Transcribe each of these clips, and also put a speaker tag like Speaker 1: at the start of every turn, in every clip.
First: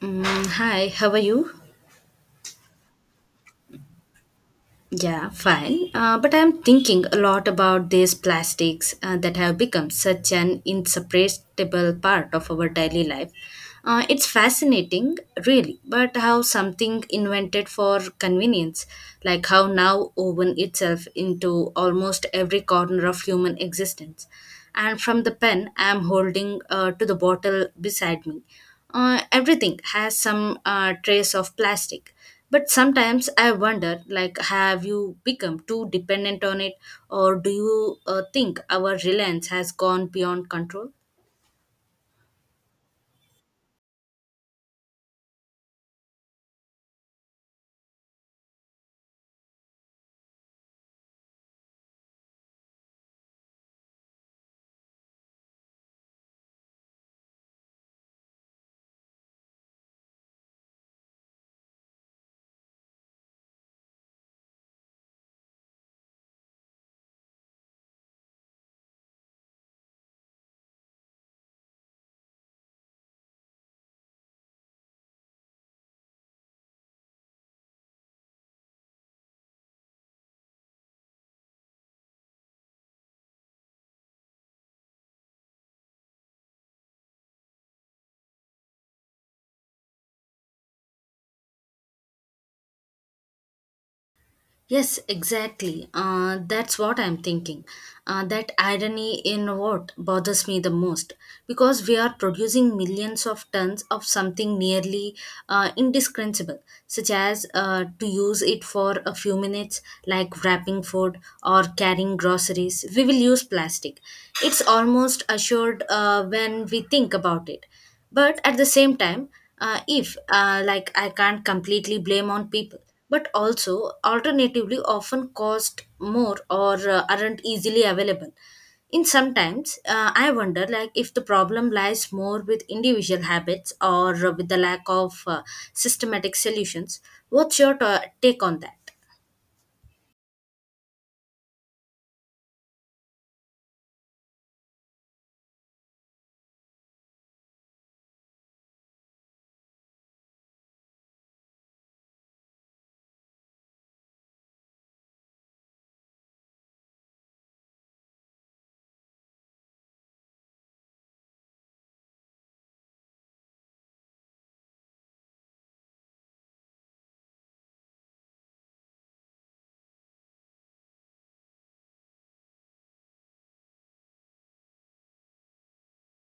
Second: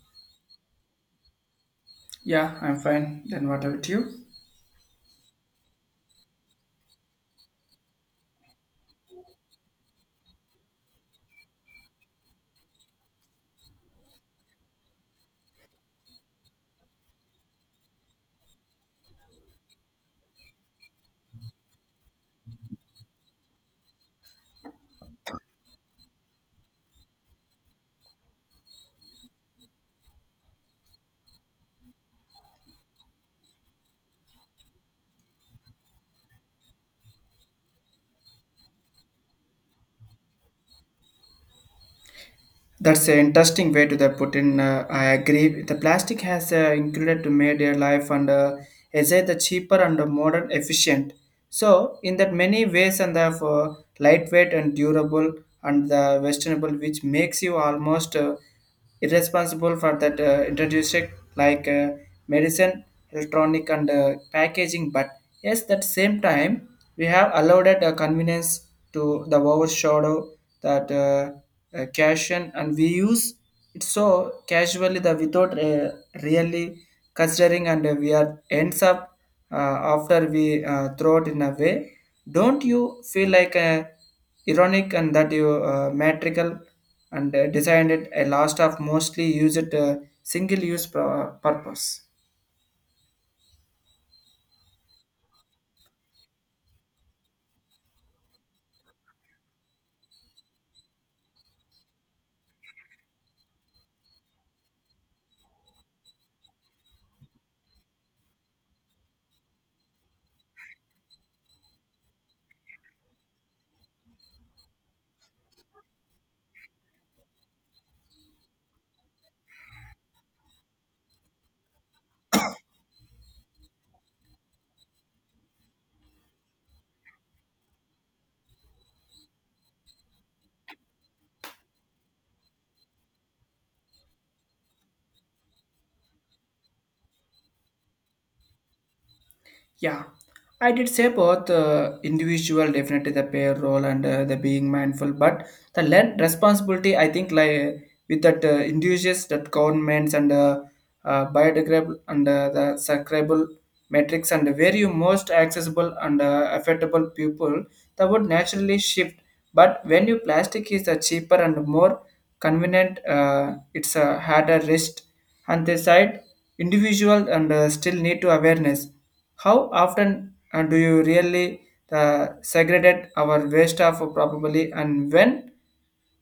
Speaker 1: Hi, how are you?
Speaker 2: Yeah, I'm fine. Then what about you?
Speaker 1: Yeah, fine. But I'm thinking a lot about these plastics that have become such an inseparable part of our daily life. It's fascinating, really, but how something invented for convenience, like how now woven itself into almost every corner of human existence. And from the pen I'm holding to the bottle beside me, everything has some trace of plastic, but sometimes I wonder, like, have you become too dependent on it, or do you think our reliance has gone beyond control?
Speaker 2: That's an interesting way to the put in. I agree. The plastic has included to made their life and is it the cheaper and the modern efficient. So in that many ways and the for lightweight and durable and the westernable, which makes you almost is responsible for that introduced like medicine, electronic, and packaging. But yes, that same time we have allowed a convenience to the overshadow that caution, and we use it so casually the without really considering, and we are ends up uh, after we throw it in a way. Don't you feel like ironic and that you metrical? And designed it a last of mostly used single use purpose.
Speaker 1: Yes, exactly. That's what I'm thinking. That irony in what bothers me the most because we are producing millions of tons of something nearly indiscernible, such as to use it for a few minutes, like wrapping food or carrying groceries. We will use plastic. It's almost assured when we think about it, but at the same time, if like I can't completely blame on people, but also alternatively often cost more or aren't easily available. In sometimes, I wonder, like, if the problem lies more with individual habits or with the lack of systematic solutions. What's your take on that?
Speaker 2: Yeah, I did say both individual definitely the pair role and the being mindful, but the learned responsibility I think like with that individuals that governments and biodegradable and the sacrable metrics and where you most accessible and affectable people that would naturally shift, but when you plastic is the cheaper and more convenient it's a harder risk and they said individual and still need to awareness. How often do you really segregate our waste of probably and when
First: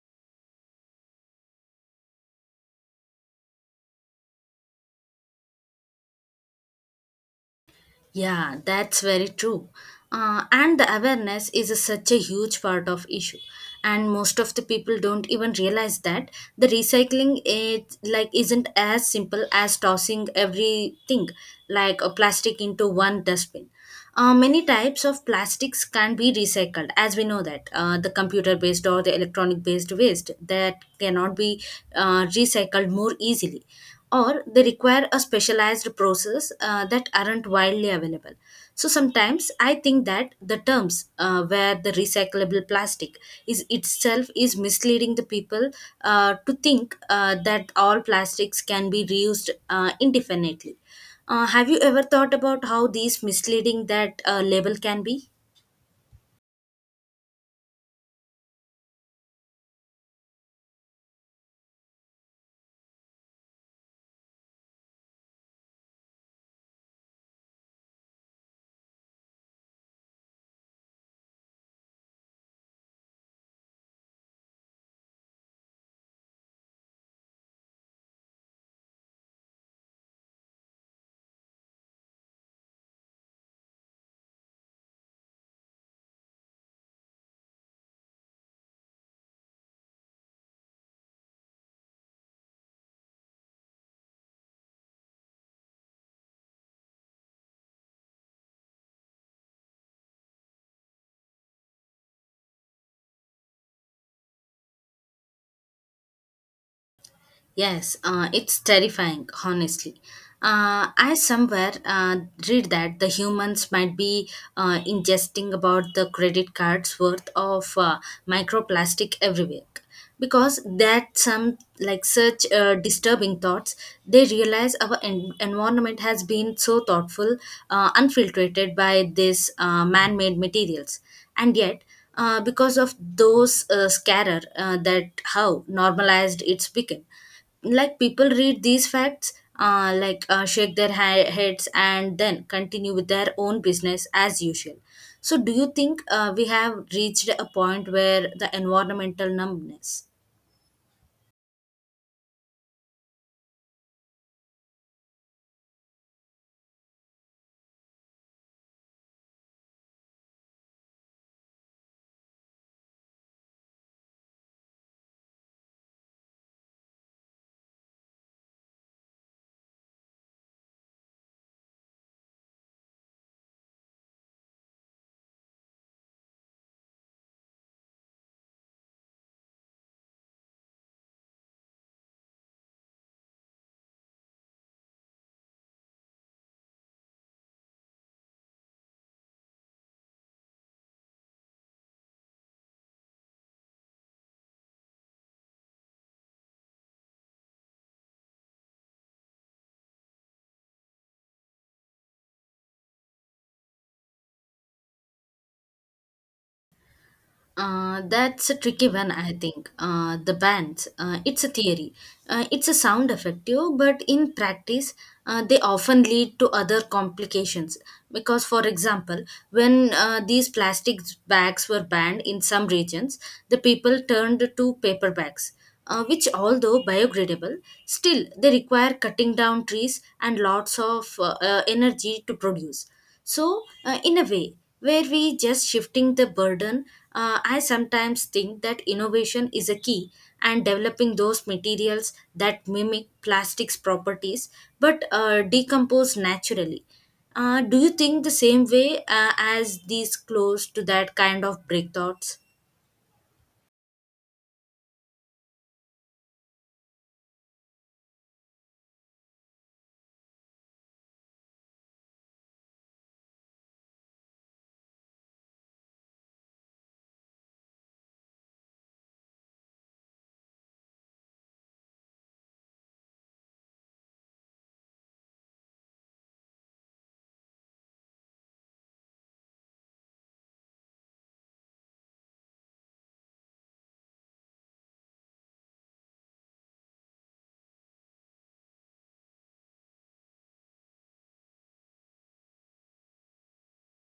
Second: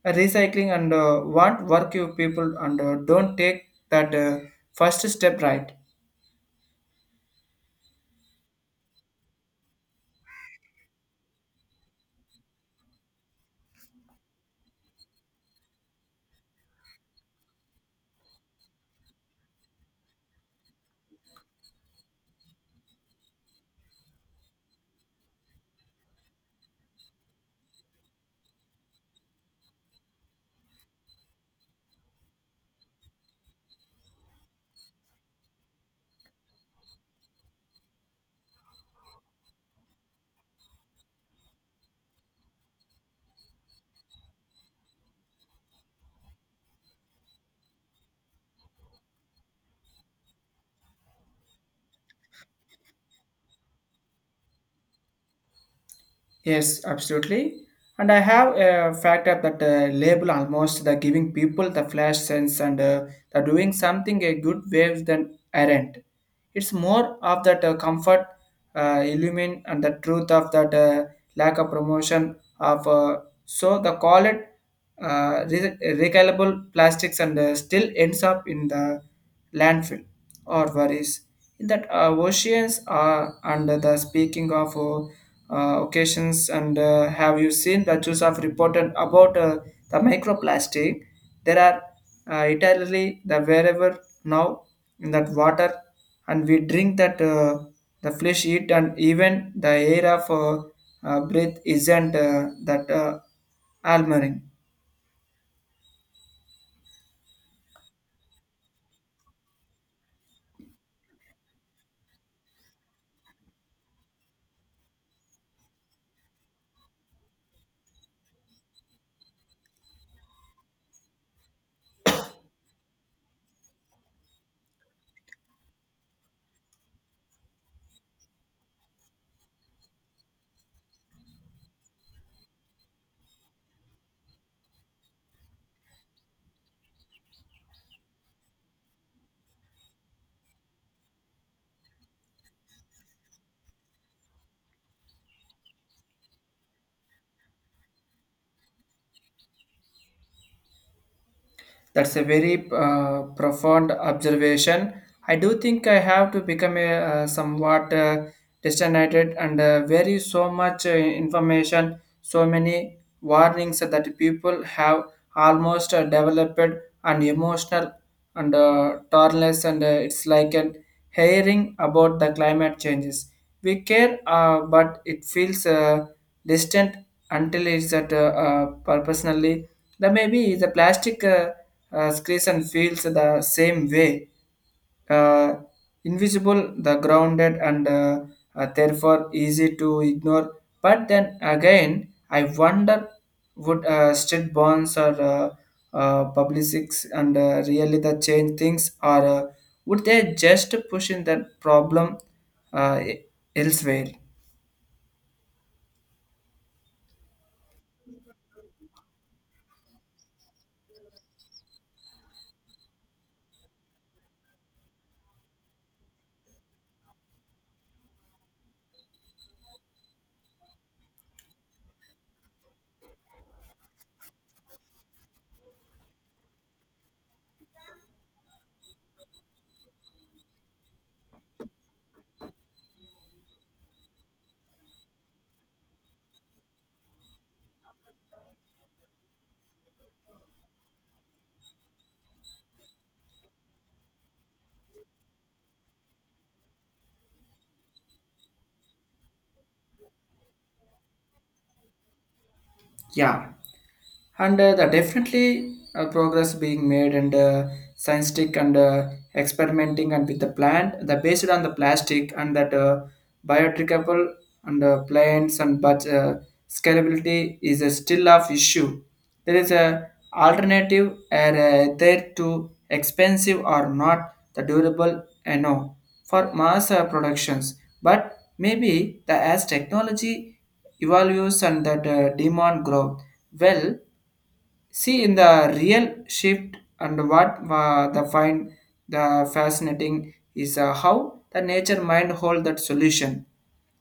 Speaker 2: recycling and what work you people and don't take that first step, right?
Speaker 1: Yeah, that's very true. And the awareness is a, such a huge part of issue, and most of the people don't even realize that the recycling it like isn't as simple as tossing everything like a plastic into one dustbin. Many types of plastics can be recycled, as we know that, the computer based or the electronic based waste that cannot be recycled more easily, or they require a specialized process that aren't widely available. So sometimes I think that the terms, where the recyclable plastic is itself is misleading the people to think that all plastics can be reused indefinitely. Have you ever thought about how these misleading that label can be?
Speaker 2: Yes, absolutely. And I have a factor that label almost the giving people the flash sense and the doing something a good waves than aren't. It's more of that comfort, illumine, and the truth of that lack of promotion of. So the call it recyclable plastics and still ends up in the landfill or worries in that oceans are under the speaking of occasions and have you seen the news of reported about the microplastic there are italy the wherever now in that water and we drink that the flesh eat and even the air of breath isn't that alluring.
Speaker 1: Yes, it's terrifying, honestly. I somewhere read that the humans might be ingesting about the credit cards worth of microplastic every week, because that some like such disturbing thoughts they realize our environment has been so thoughtful unfiltered by these man-made materials, and yet, because of those scarer that how normalized it's become. Like people read these facts, shake their heads and then continue with their own business as usual. So do you think we have reached a point where the environmental numbness?
Speaker 2: That's a very profound observation. I do think I have to become a somewhat distant and very so much information, so many warnings that people have almost developed and emotional and tolerance, and it's like an hearing about the climate changes. We care, but it feels. Distant until it's at purposely. The maybe the plastic screens feels the same way, uh, invisible, the grounded, and therefore easy to ignore. But then again, I wonder would state bonds or publicics and really the change things or would they just push in that problem uh, e-, elsewhere?
Speaker 1: That's a tricky one, I think. The bands, it's a theory. It's a sound effective, but in practice, they often lead to other complications. Because, for example, when these plastic bags were banned in some regions, the people turned to paper bags, which, although biodegradable, still they require cutting down trees and lots of energy to produce. So, in a way, where we just shifting the burden, I sometimes think that innovation is a key and developing those materials that mimic plastics properties but decompose naturally. Do you think the same way as these close to that kind of breakthroughs?
Speaker 2: Yeah. And the definitely progress being made and scientific and experimenting and with the plant the based on the plastic and that biodegradable and plants and but scalability is a still of issue. There is a alternative are there to expensive or not the durable and no for mass productions but maybe the as technology evolves and that demand growth well. See, in the real shift, and what the find the fascinating is how the nature mind hold that solution.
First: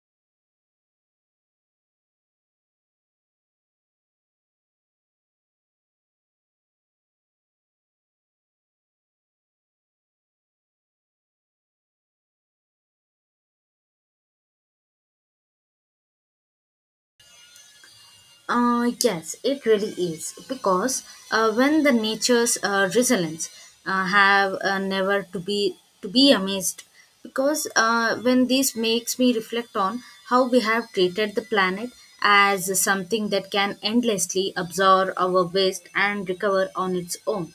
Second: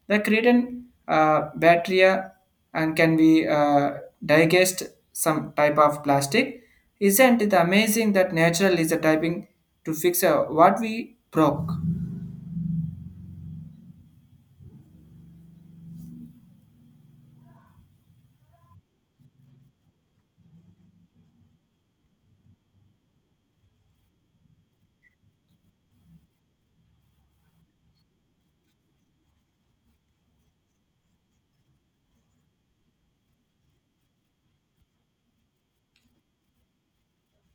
Speaker 2: The creatine bacteria and can be digest some type of plastic. Isn't it amazing that natural is a typing to fix what we broke?
Speaker 1: Yes, it really is because when the nature's resilience have never to be amazed, because when this makes me reflect on how we have treated the planet as something that can endlessly absorb our waste and recover on its own.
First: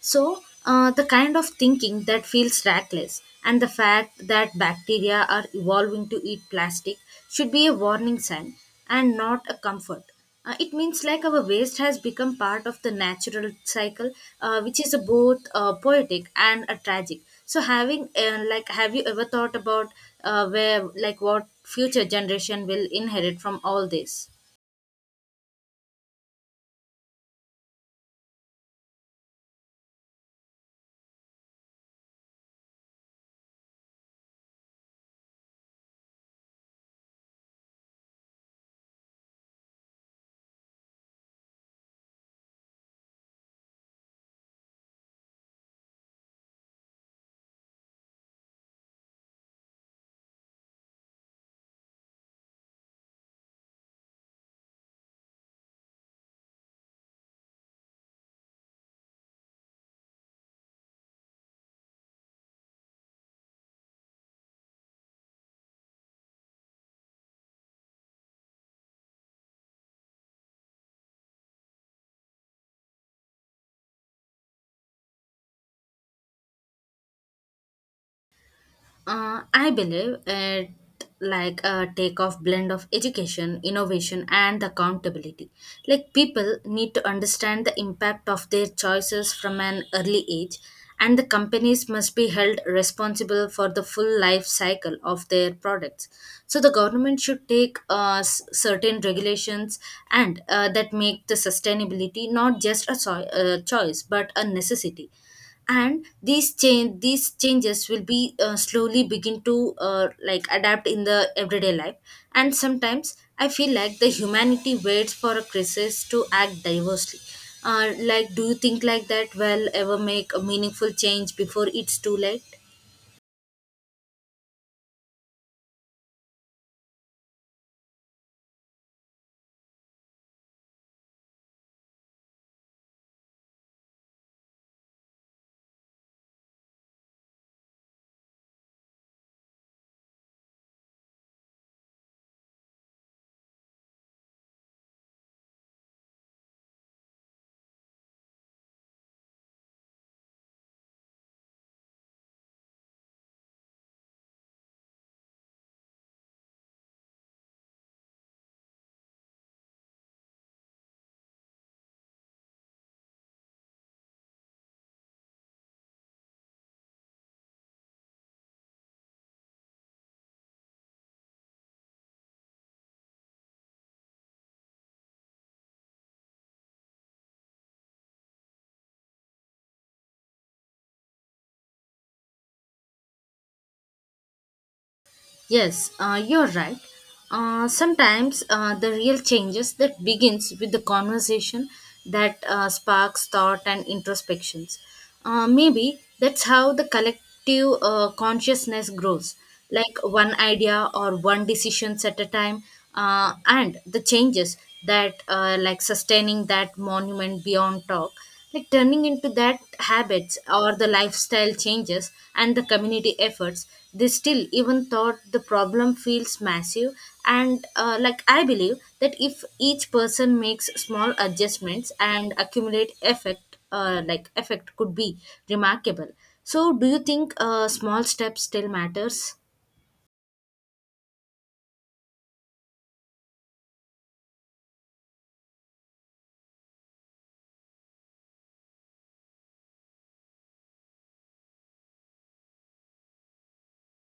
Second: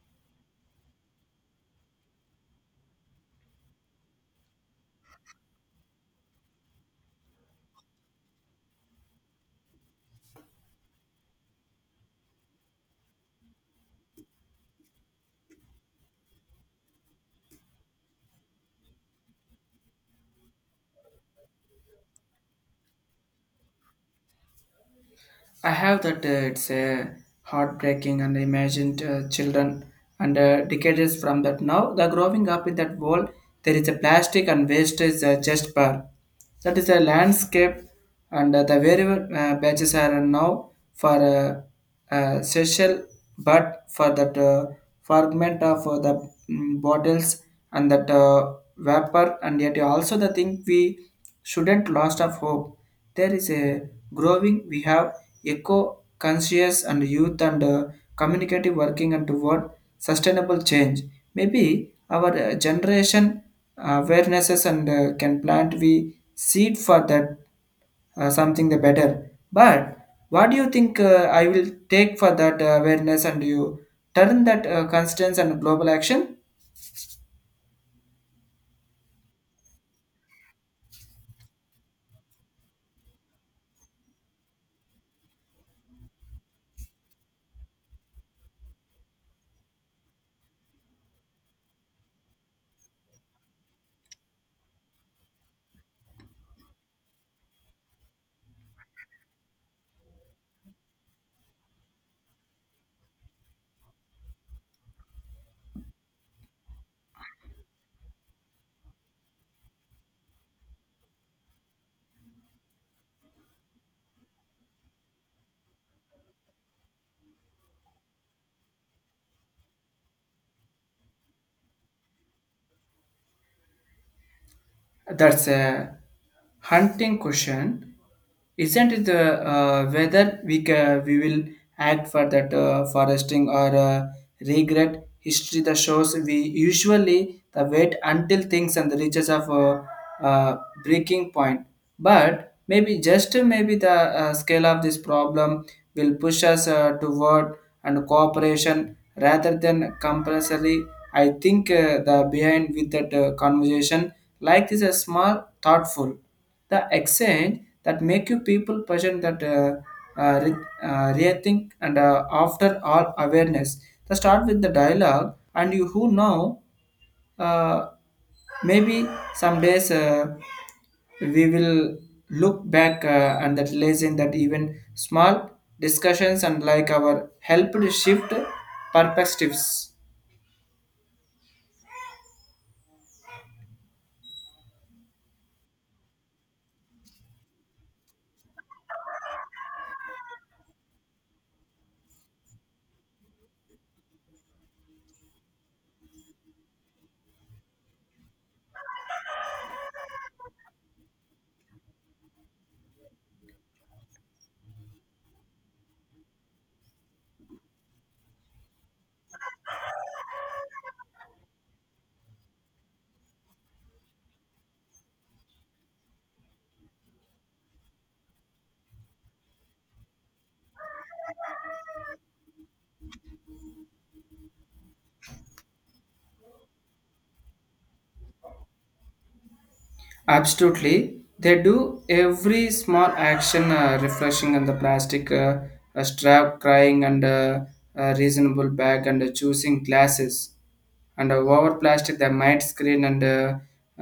Speaker 1: So, the kind of thinking that feels reckless, and the fact that bacteria are evolving to eat plastic should be a warning sign and not a comfort. It means like our waste has become part of the natural cycle, which is a both poetic and a tragic. So, having have you ever thought about where like what future generation will inherit from all this?
Speaker 2: I have that it's heartbreaking and imagined children and decades from that now the growing up in that world there is a plastic and waste is just bar that is a landscape and the variable badges are now for social but for that fragment of the bottles and that vapor and yet also the thing we shouldn't lost of hope there is a growing we have eco conscious and youth and communicative working and toward sustainable change. Maybe our generation awarenesses and can plant we seed for that something the better. But what do you think I will take for that awareness and you turn that constance and global action?
Speaker 1: I believe it like a takeoff blend of education, innovation, and accountability. Like people need to understand the impact of their choices from an early age, and the companies must be held responsible for the full life cycle of their products. So the government should take certain regulations and that make the sustainability not just a choice but a necessity, and these changes will be slowly begin to like adapt in the everyday life. And sometimes I feel like the humanity waits for a crisis to act diversely. Like do you think like that will ever make a meaningful change before it's too late?
Speaker 2: That's a hunting question, isn't it? The whether we will act for that foresting or regret history the shows we usually the wait until things and the reaches of uh, breaking point. But maybe just maybe the scale of this problem will push us toward and cooperation rather than compulsory. I think the behind with that conversation like this a small thoughtful the exchange that make you people person that rethink and after all awareness. The start with the dialogue and you who know uh, maybe some days we will look back and that lesson that even small discussions and like our helped shift perspectives.
Speaker 1: Yes, you're right. Sometimes the real changes that begins with the conversation that sparks thought and introspections. Maybe that's how the collective consciousness grows, like one idea or one decisions at a time, and the changes that like sustaining that monument beyond talk, like turning into that habits or the lifestyle changes and the community efforts. They still even thought the problem feels massive, and like I believe that if each person makes small adjustments and accumulate effect effect could be remarkable. So do you think small steps still matters?
Speaker 2: Absolutely, they do every small action refreshing on the plastic strap, crying and reasonable bag and choosing glasses. And over plastic might screen and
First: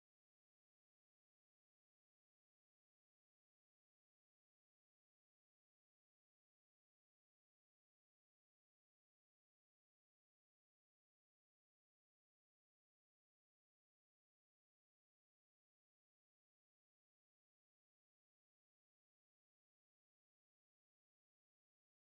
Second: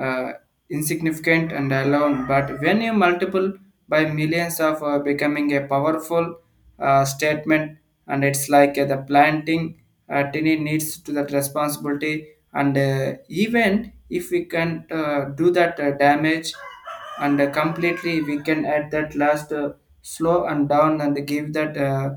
Speaker 2: uh, insignificant and alone but when you multiple by millions of becoming a powerful statement and it's like the planting tiny needs to that responsibility and even if we can do that damage and completely we can add that last slow and down and give that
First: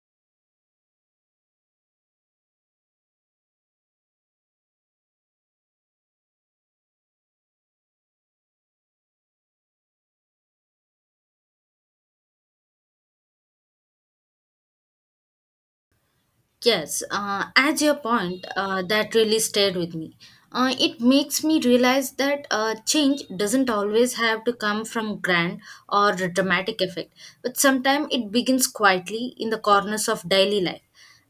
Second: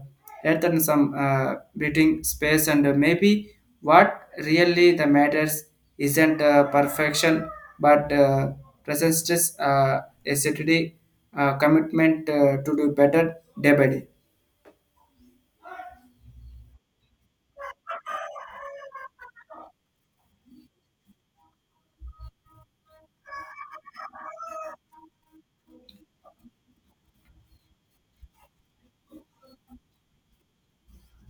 Speaker 2: earth and some breathing space and maybe what really the matters isn't perfection but presents acidity commitment to do better day by day.
Speaker 1: Yes, as your point, that really stayed with me. It makes me realize that change doesn't always have to come from grand or dramatic effect, but sometimes it begins quietly in the corners of daily life.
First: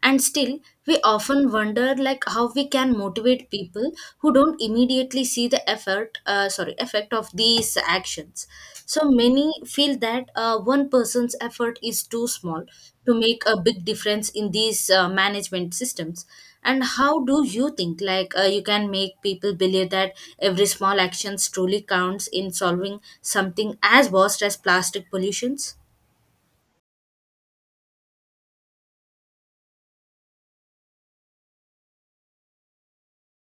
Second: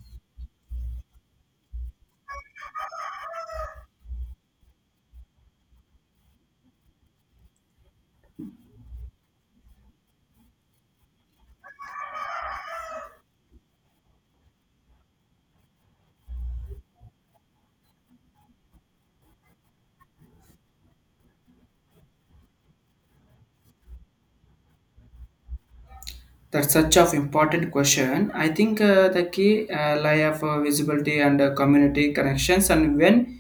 Speaker 1: And still, we often wonder like how we can motivate people who don't immediately see the effort sorry effect of these actions. So many feel that one person's effort is too small to make a big difference in these management systems. And how do you think like you can make people believe that every small actions truly counts in solving something as vast as plastic pollutions?
Speaker 2: That's such of important question. I think the key lie of visibility and community connections, and when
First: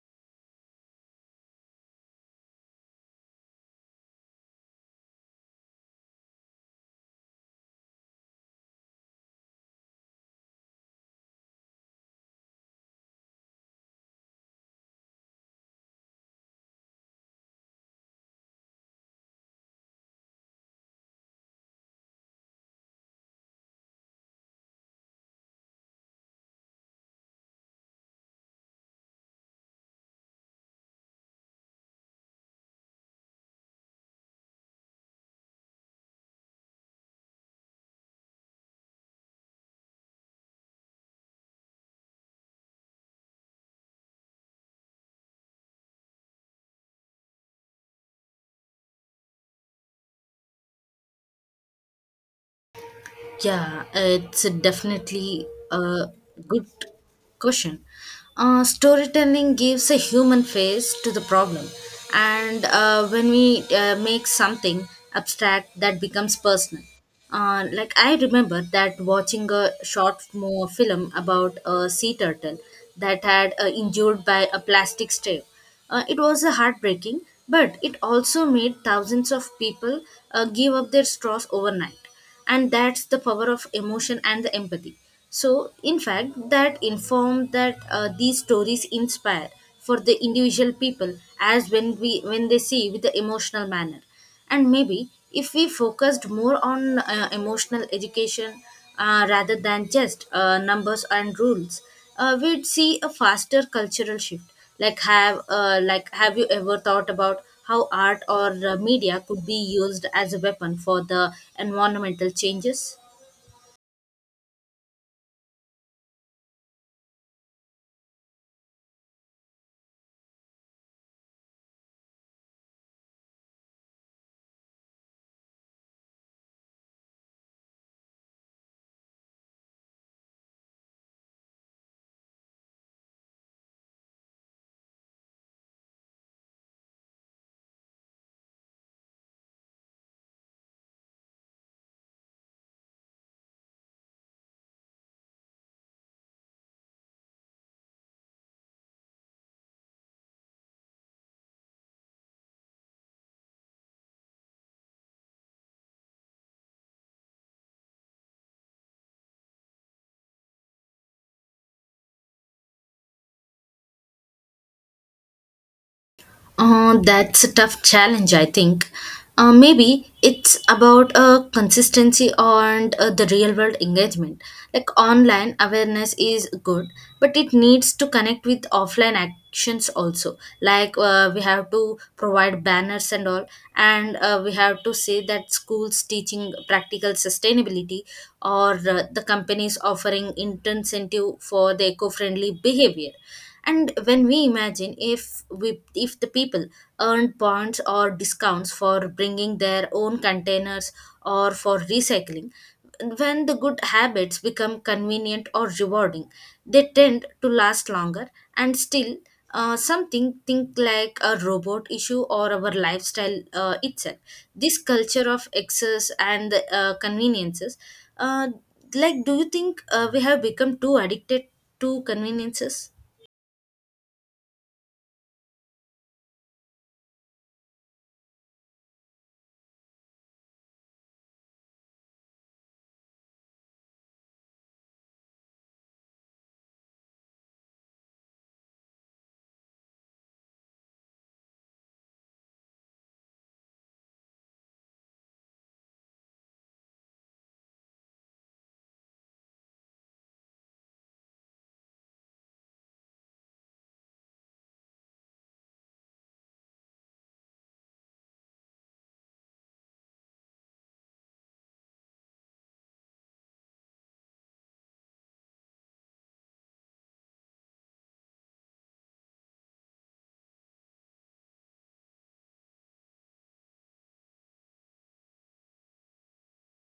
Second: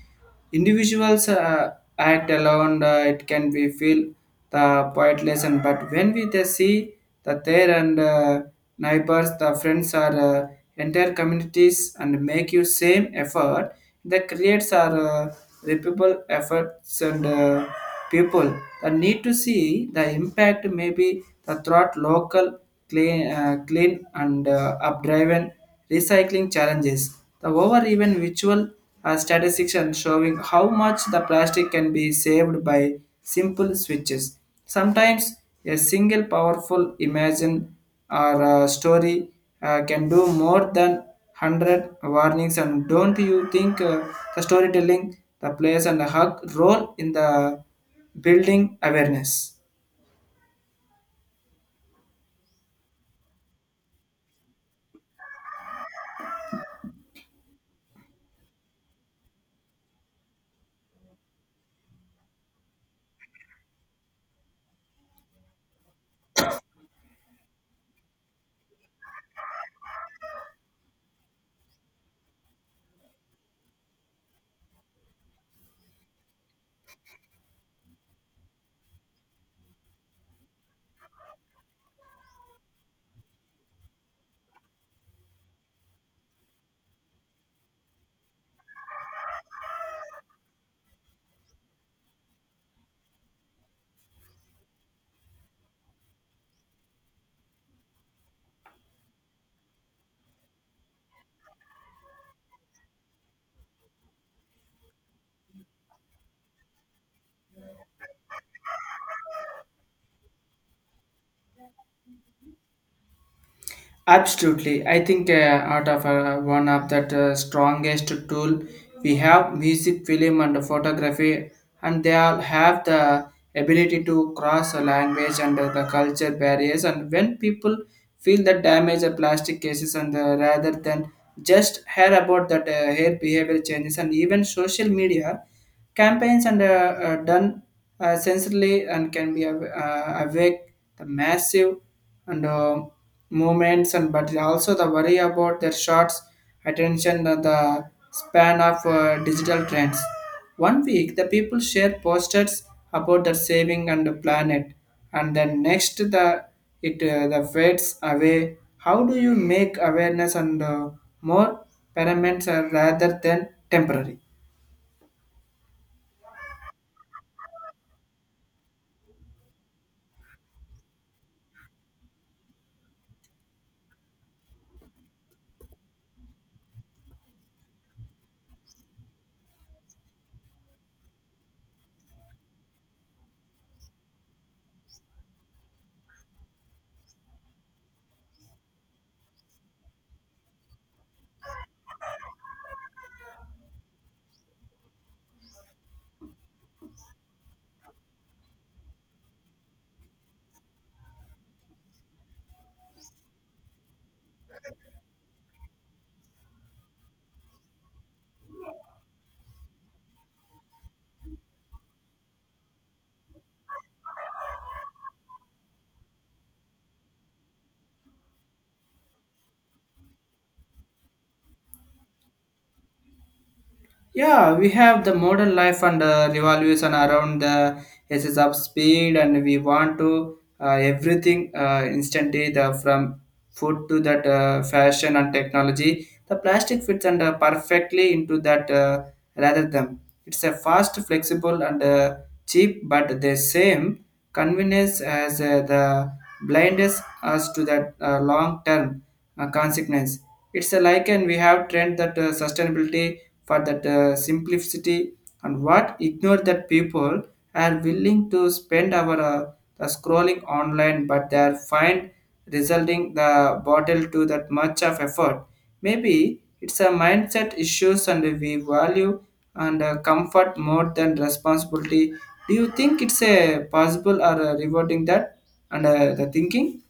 Speaker 2: individuals act alone, it can be feel the pointless. And but when we they see that their and neighbors, the friends, or entire communities, and make you same effort, that creates our repeatable efforts and people that need to see the impact. Maybe the throughout local clean and updriven recycling challenges. The over even virtual statistics and showing how much the plastic can be saved by simple switches. Sometimes a single powerful imagine or story can do more than 100 warnings and don't you think the storytelling the plays and the hug role in the building awareness?
Speaker 1: Yeah, it's definitely a good question. Storytelling gives a human face to the problem, and when we make something abstract, that becomes personal. Like I remember that watching a short film about a sea turtle that had injured by a plastic straw. It was a heartbreaking, but it also made thousands of people give up their straws overnight, and that's the power of emotion and the empathy. So in fact that inform that these stories inspire for the individual people, as when they see with the emotional manner. And maybe if we focused more on emotional education, rather than just numbers and rules, we'd see a faster cultural shift. Like have you ever thought about how art or media could be used as a weapon for the environmental changes?
Speaker 2: Absolutely. I think out of one of that strongest tool we have music, film, and photography, and they all have the ability to cross a language and the culture barriers. And when people feel the damage of plastic cases, and rather than just hear about that hair behavior changes, and even social media campaigns and done sensibly and can be awake the massive and movements and but also the worry about their shots attention the span of digital trends. One week the people share posters about their saving and the planet and then next the it the fades away. How do you make awareness and more paraments rather than temporary?
Speaker 1: That's a tough challenge, I think. Maybe it's about consistency and the real world engagement. Like online awareness is good, but it needs to connect with offline actions also. We have to provide banners and all, and we have to say that schools teaching practical sustainability or the companies offering incentive for the eco friendly behavior. And when we imagine, if the people earned points or discounts for bringing their own containers or for recycling, when the good habits become convenient or rewarding, they tend to last longer. And still, something think like a robot issue or our lifestyle itself, this culture of excess and conveniences. uh, like do you think we have become too addicted to conveniences?
Speaker 2: Yeah, we have the modern life and revolution around the SS of speed, and we want to everything instantly the from food to that fashion and technology. The plastic fits and perfectly into that rather than it's a fast, flexible, and cheap, but the same convenience as the blindness as to that long term consequence. It's a like and we have trend that sustainability for that simplicity and what ignore that people are willing to spend our the scrolling online but they are find resulting the bottle to that much of effort. Maybe it's a mindset issues and we value and comfort more than responsibility. Do you think it's a possible or rewarding that and the thinking?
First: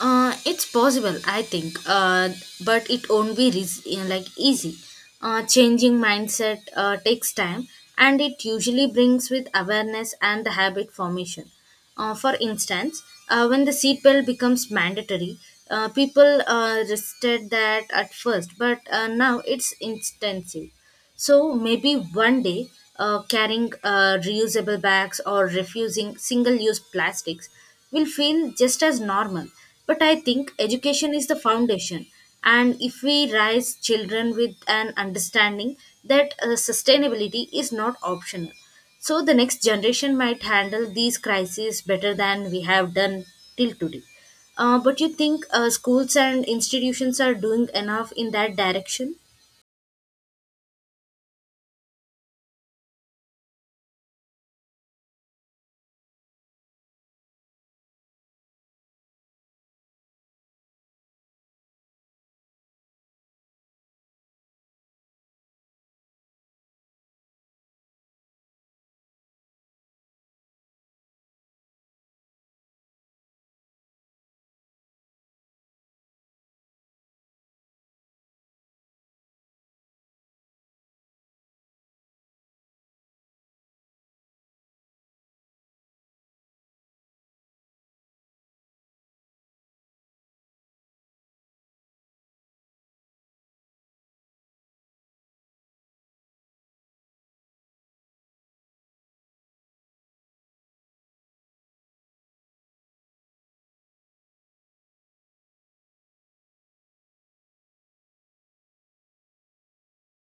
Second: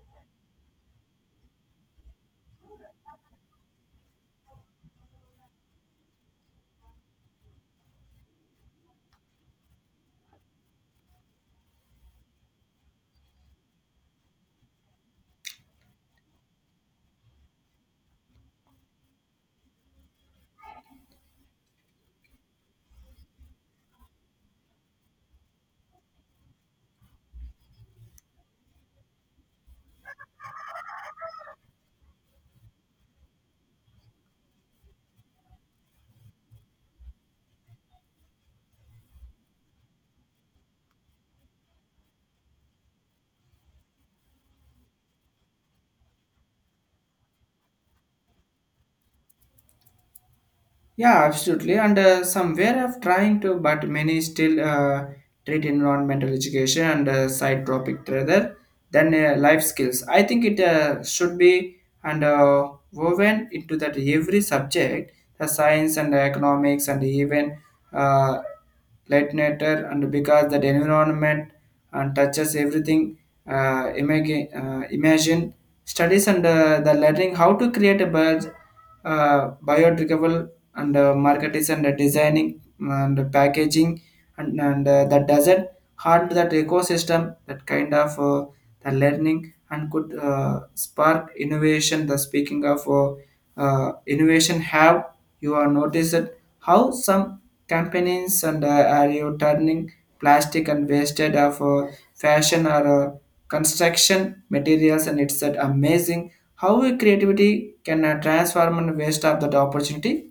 Speaker 1: It's possible, I think, but it won't be you know, like easy. Changing mindset takes time, and it usually brings with awareness and the habit formation. For instance, when the seatbelt becomes mandatory, people resisted that at first, but now it's intensive. So maybe one day, carrying reusable bags or refusing single use plastics will feel just as normal. But I think education is the foundation. And if we raise children with an understanding that sustainability is not optional, so the next generation might handle these crises better than we have done till today. But you think schools and institutions are doing enough in that direction?
Speaker 2: Yeah, absolutely. And somewhere of trying to, but many still treat environmental education and side topic rather than life skills. I think it should be and woven into that every subject, the science and economics and even uh, lightnator and because that environment and touches everything imagine studies and the learning how to create a bird biodegradable and market is and designing and packaging and that doesn't harm that ecosystem, that kind of the learning and could spark innovation. The speaking of innovation, have you are noticed how some companies and are you turning plastic and wasted of fashion or construction materials, and it's that amazing how creativity can transform and waste of that opportunity.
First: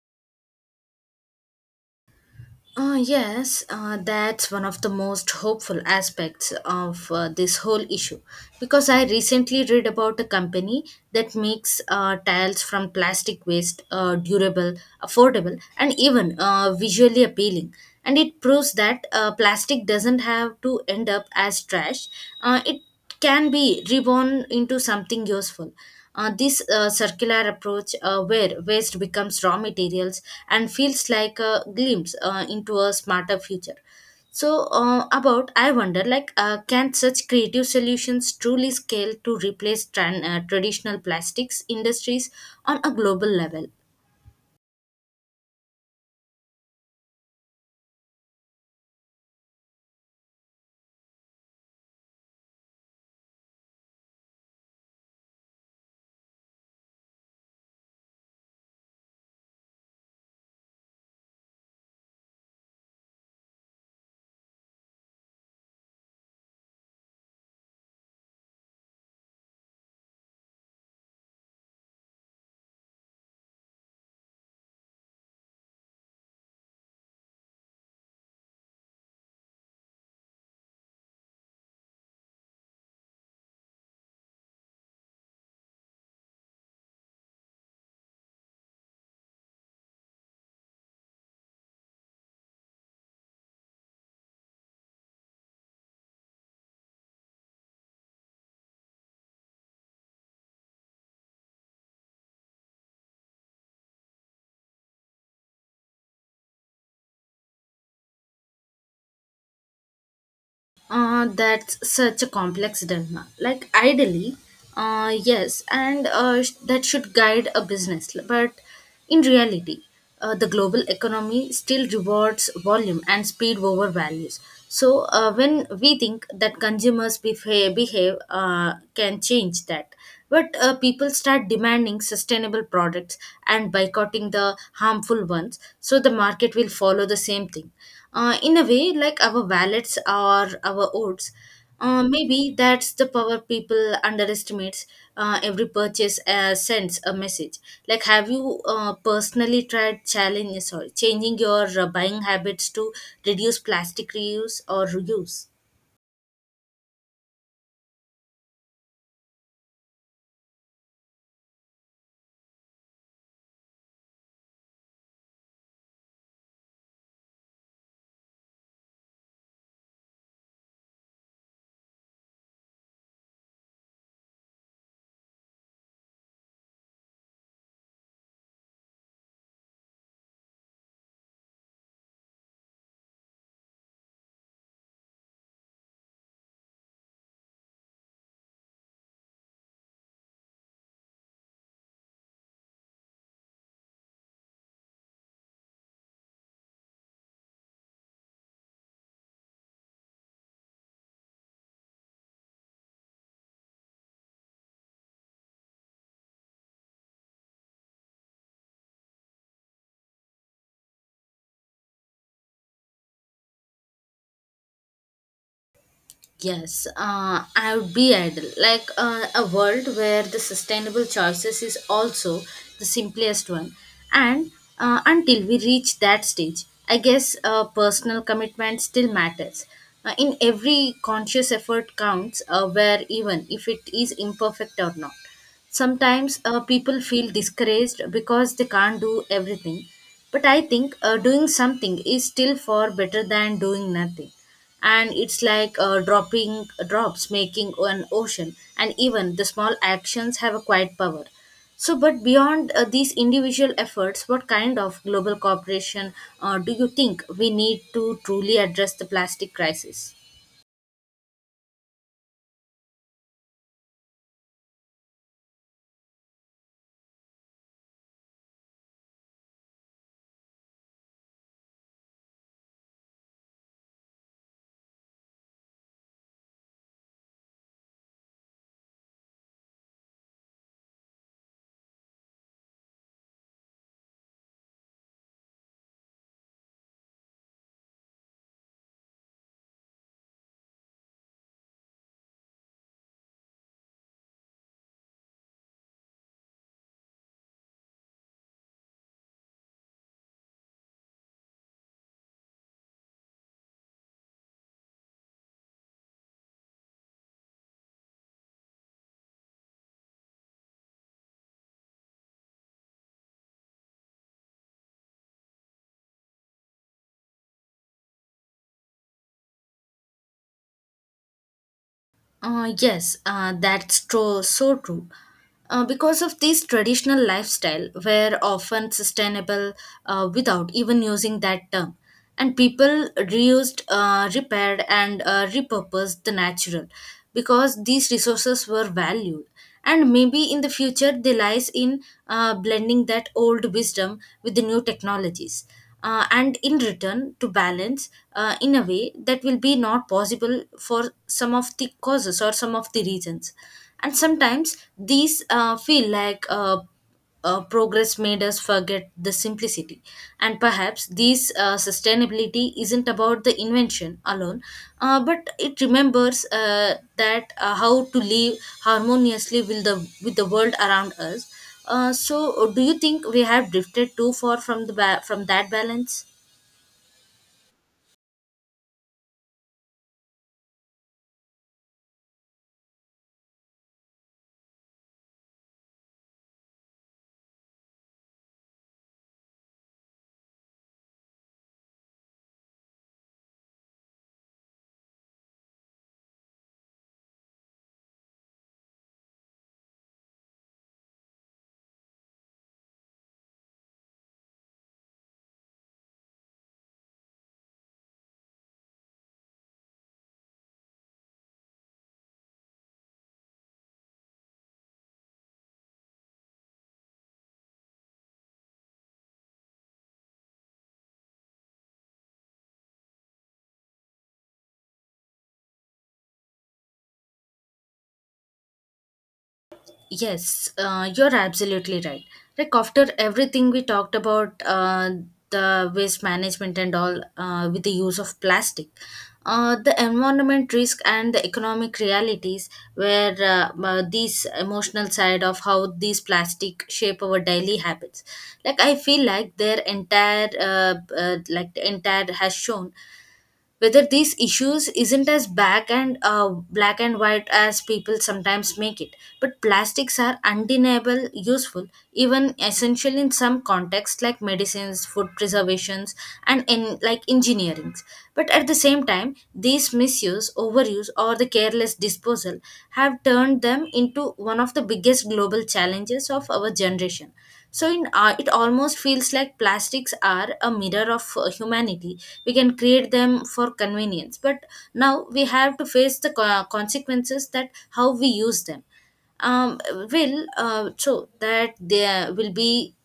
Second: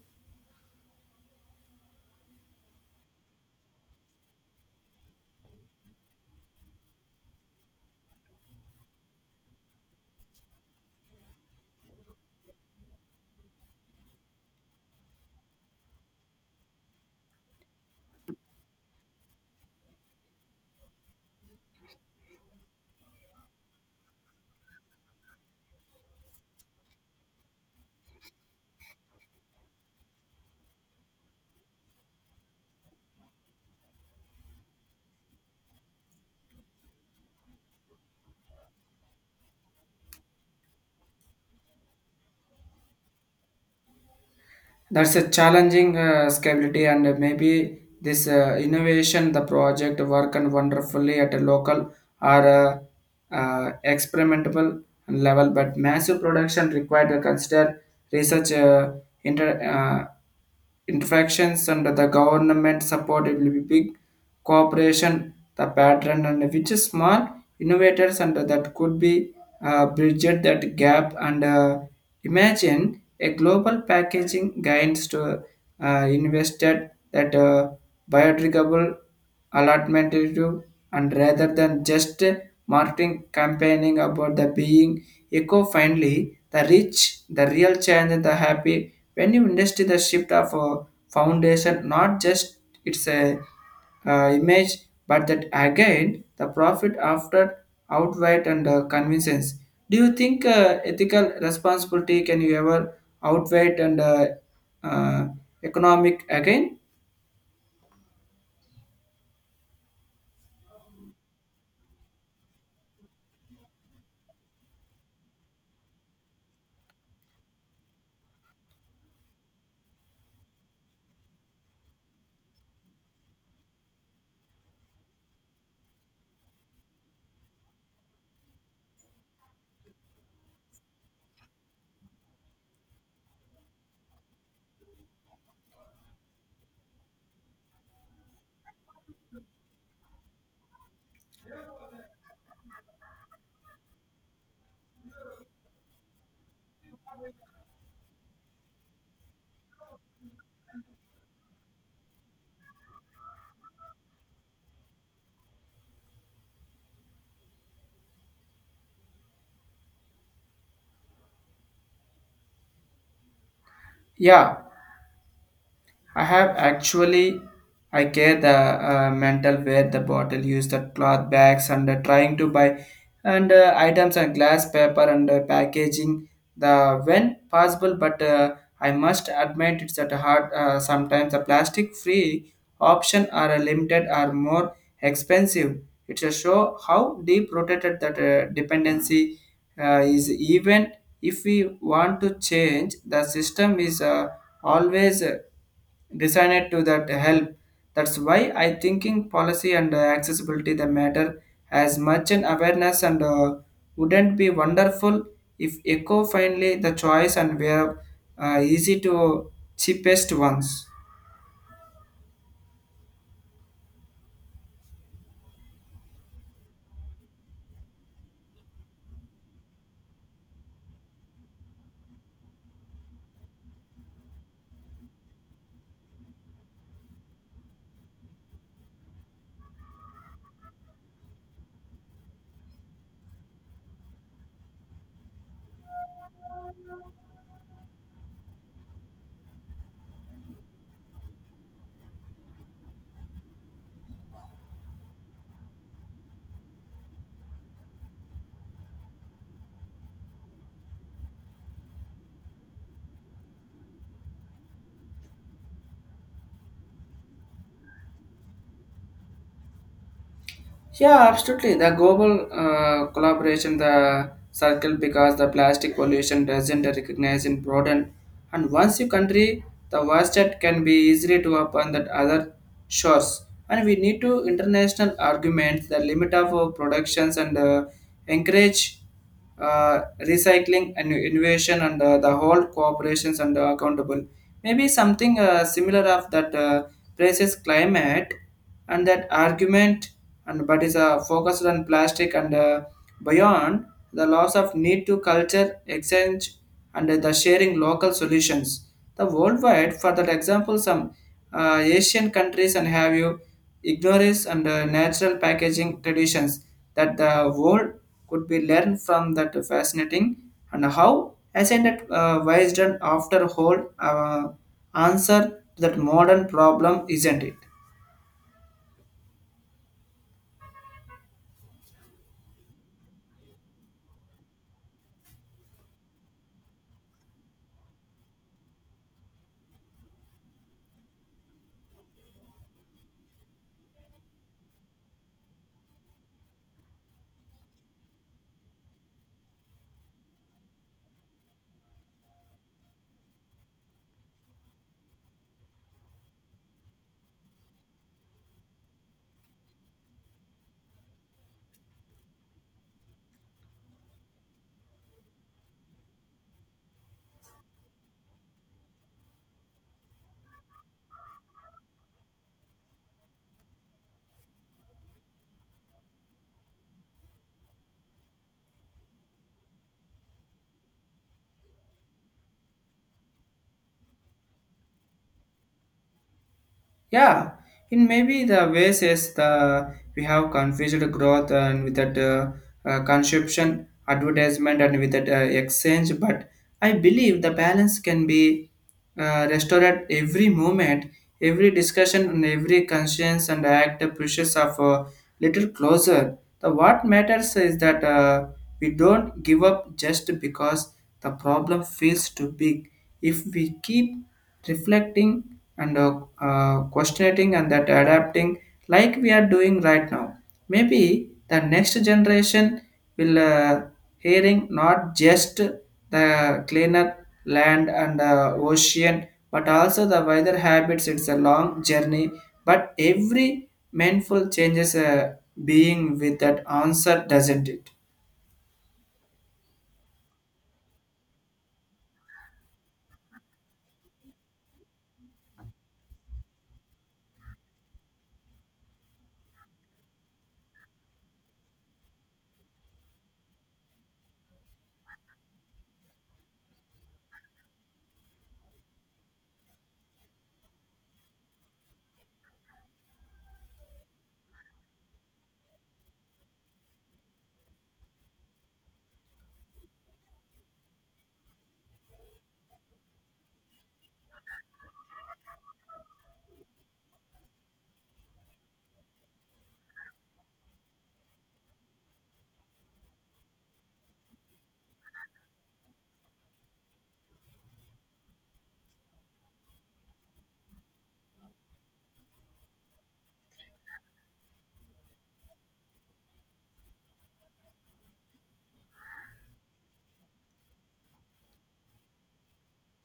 Speaker 1: Yes, that's one of the most hopeful aspects of this whole issue, because I recently read about a company that makes tiles from plastic waste, durable, affordable, and even visually appealing. And it proves that plastic doesn't have to end up as trash. It can be reborn into something useful. This circular approach, where waste becomes raw materials and feels like a glimpse into a smarter future. So, about I wonder, like, can such creative solutions truly scale to replace traditional plastics industries on a global level?
Speaker 2: That's a challenging scalability, and maybe this innovation, the project work and wonderfully at a local or experimental and level, but massive production required to consider research inter, uh, interactions under the government support. It will be big cooperation, the pattern, and which is small innovators under that could be bridged that gap. And imagine a global packaging guidance to invested that biodegradable alternative and rather than just marketing campaigning about the being eco-friendly, the rich, the real change and the happy. When you invest in the shift of a foundation, not just it's a image, but that again the profit after outright and convenience. Do you think ethical responsibility can you ever outweigh and uh, economic again?
Speaker 1: That's such a complex dilemma. Like, ideally, yes, and that should guide a business. But in reality, the global economy still rewards volume and speed over values. So, when we think that consumers behave can change that, but people start demanding sustainable products and boycotting the harmful ones, so the market will follow the same thing in a way, like our wallets or our oats. Maybe that's the power people underestimates. Every purchase sends a message. Like, have you personally tried challenge sorry changing your buying habits to reduce plastic reuse or reuse?
Speaker 2: Yeah, I have actually. I care the mental where the bottle use the cloth bags and trying to buy and items and glass paper and packaging the when possible. But I must admit it's at a hard sometimes the plastic free option are limited or more expensive. It's a show how deep rooted that dependency is. Even if we want to change, the system is always designed to that help. That's why I thinking policy and accessibility the matter as much an awareness, and wouldn't be wonderful if eco finally the choice and were easy to cheapest ones.
Speaker 1: Yes, I would be ideal. Like, a world where the sustainable choices is also the simplest one. And until we reach that stage, I guess personal commitment still matters. In every conscious effort counts, where even if it is imperfect or not, sometimes people feel discouraged because they can't do everything, but I think doing something is still far better than doing nothing. And it's like dropping drops making an ocean, and even the small actions have a quiet power. So, but beyond these individual efforts, what kind of global cooperation do you think we need to truly address the plastic crisis?
Speaker 2: Yeah, absolutely. The global collaboration, the circle, because the plastic pollution doesn't recognize in broaden. And once you country, the worst that can be easily to upon that other shores. And we need to international arguments the limit of our productions and encourage recycling and innovation and the whole cooperations and accountable, maybe something similar of that praises climate and that argument, and but is focused on plastic and beyond the loss of need to culture exchange and the sharing local solutions the worldwide. For that example, some asian countries and have you ignores and natural packaging traditions that the world could be learned from. That fascinating and how ascended wisdom after whole answer to that modern problem, isn't it?
Speaker 1: Yes, that's true, so true. Because of this traditional lifestyle, were often sustainable without even using that term, and people reused, repaired, and repurposed the natural because these resources were valued. And maybe in the future they lies in blending that old wisdom with the new technologies, and in return to balance in a way that will be not possible for some of the causes or some of the reasons. And sometimes these feel like progress made us forget the simplicity. And perhaps this sustainability isn't about the invention alone, but it remembers that how to live harmoniously with the world around us. So, do you think we have drifted too far from the from that balance?
Speaker 2: Yeah, in maybe the ways is the we have confused growth and with that consumption, advertisement, and with that exchange. But I believe the balance can be restored at every moment, every discussion, and every conscience and act pushes of a little closer. The what matters is that we don't give up just because the problem feels too big. If we keep reflecting and questioning and that adapting, like we are doing right now, maybe the next generation will hearing not just the cleaner land and ocean but also the weather habits. It's a long journey but every mindful changes being with that answer, doesn't it?
Speaker 1: Yes, you're absolutely right. Like, after everything we talked about, the waste management and all, with the use of plastic, the environment risk and the economic realities, where these emotional side of how these plastic shape our daily habits. Like, I feel like their entire, like the entire, has shown whether these issues isn't as black and white as people sometimes make it. But plastics are undeniable useful, even essential in some contexts like medicines, food preservations, and in like engineerings. But at the same time, these misuse, overuse, or the careless disposal have turned them into one of the biggest global challenges of our generation. So in art, it almost feels like plastics are a mirror of humanity. We can create them for convenience, but now we have to face the consequences that how we use them. um, will so that there will be,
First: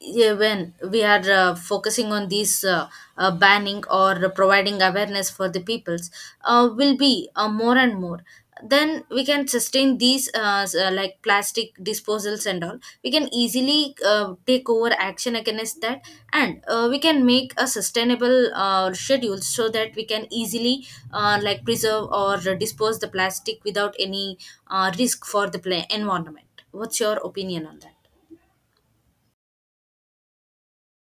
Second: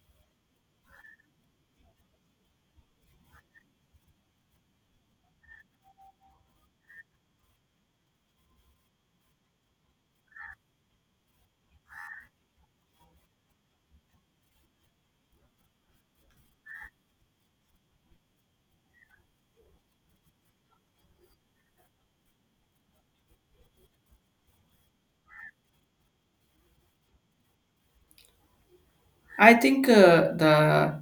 Speaker 1: yeah, when we are focusing on these banning or providing awareness for the peoples will be more and more, then we can sustain these like plastic disposals and all. We can easily take over action against that, and we can make a sustainable schedule so that we can easily like preserve or dispose the plastic without any risk for the environment. What's your opinion on that?
Speaker 2: I think the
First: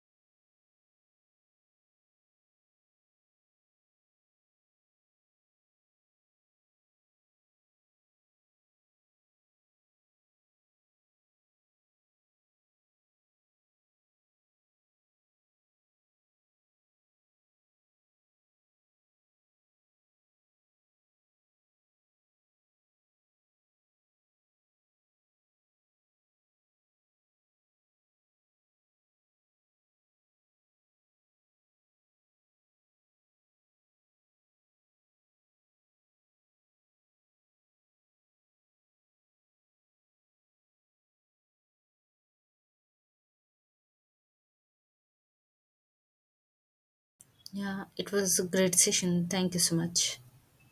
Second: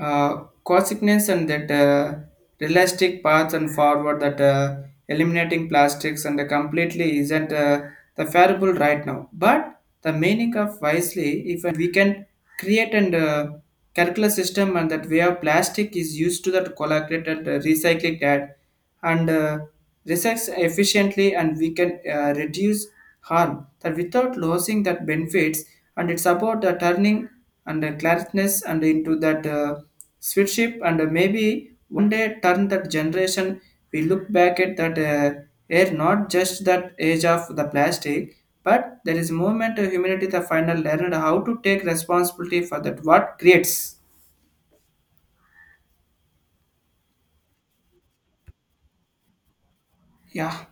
Speaker 2: consequence and that realistic path and forward that eliminating plastics and the completely isn't the favorable right now. But the meaning of wisely, if we can create and calculate system and that way of plastic is used to that collaborated and recycled that and research efficiently, and we can reduce harm that without losing that benefits. And it's about the turning and the clarkness and into that stewardship, and maybe one day turn that generation we look back at that air, not just that age of the plastic but there is movement to humanity the final learned how to take responsibility for that what creates.
Speaker 1: Yeah, it was a great session. Thank you so much.
Speaker 2: Yeah.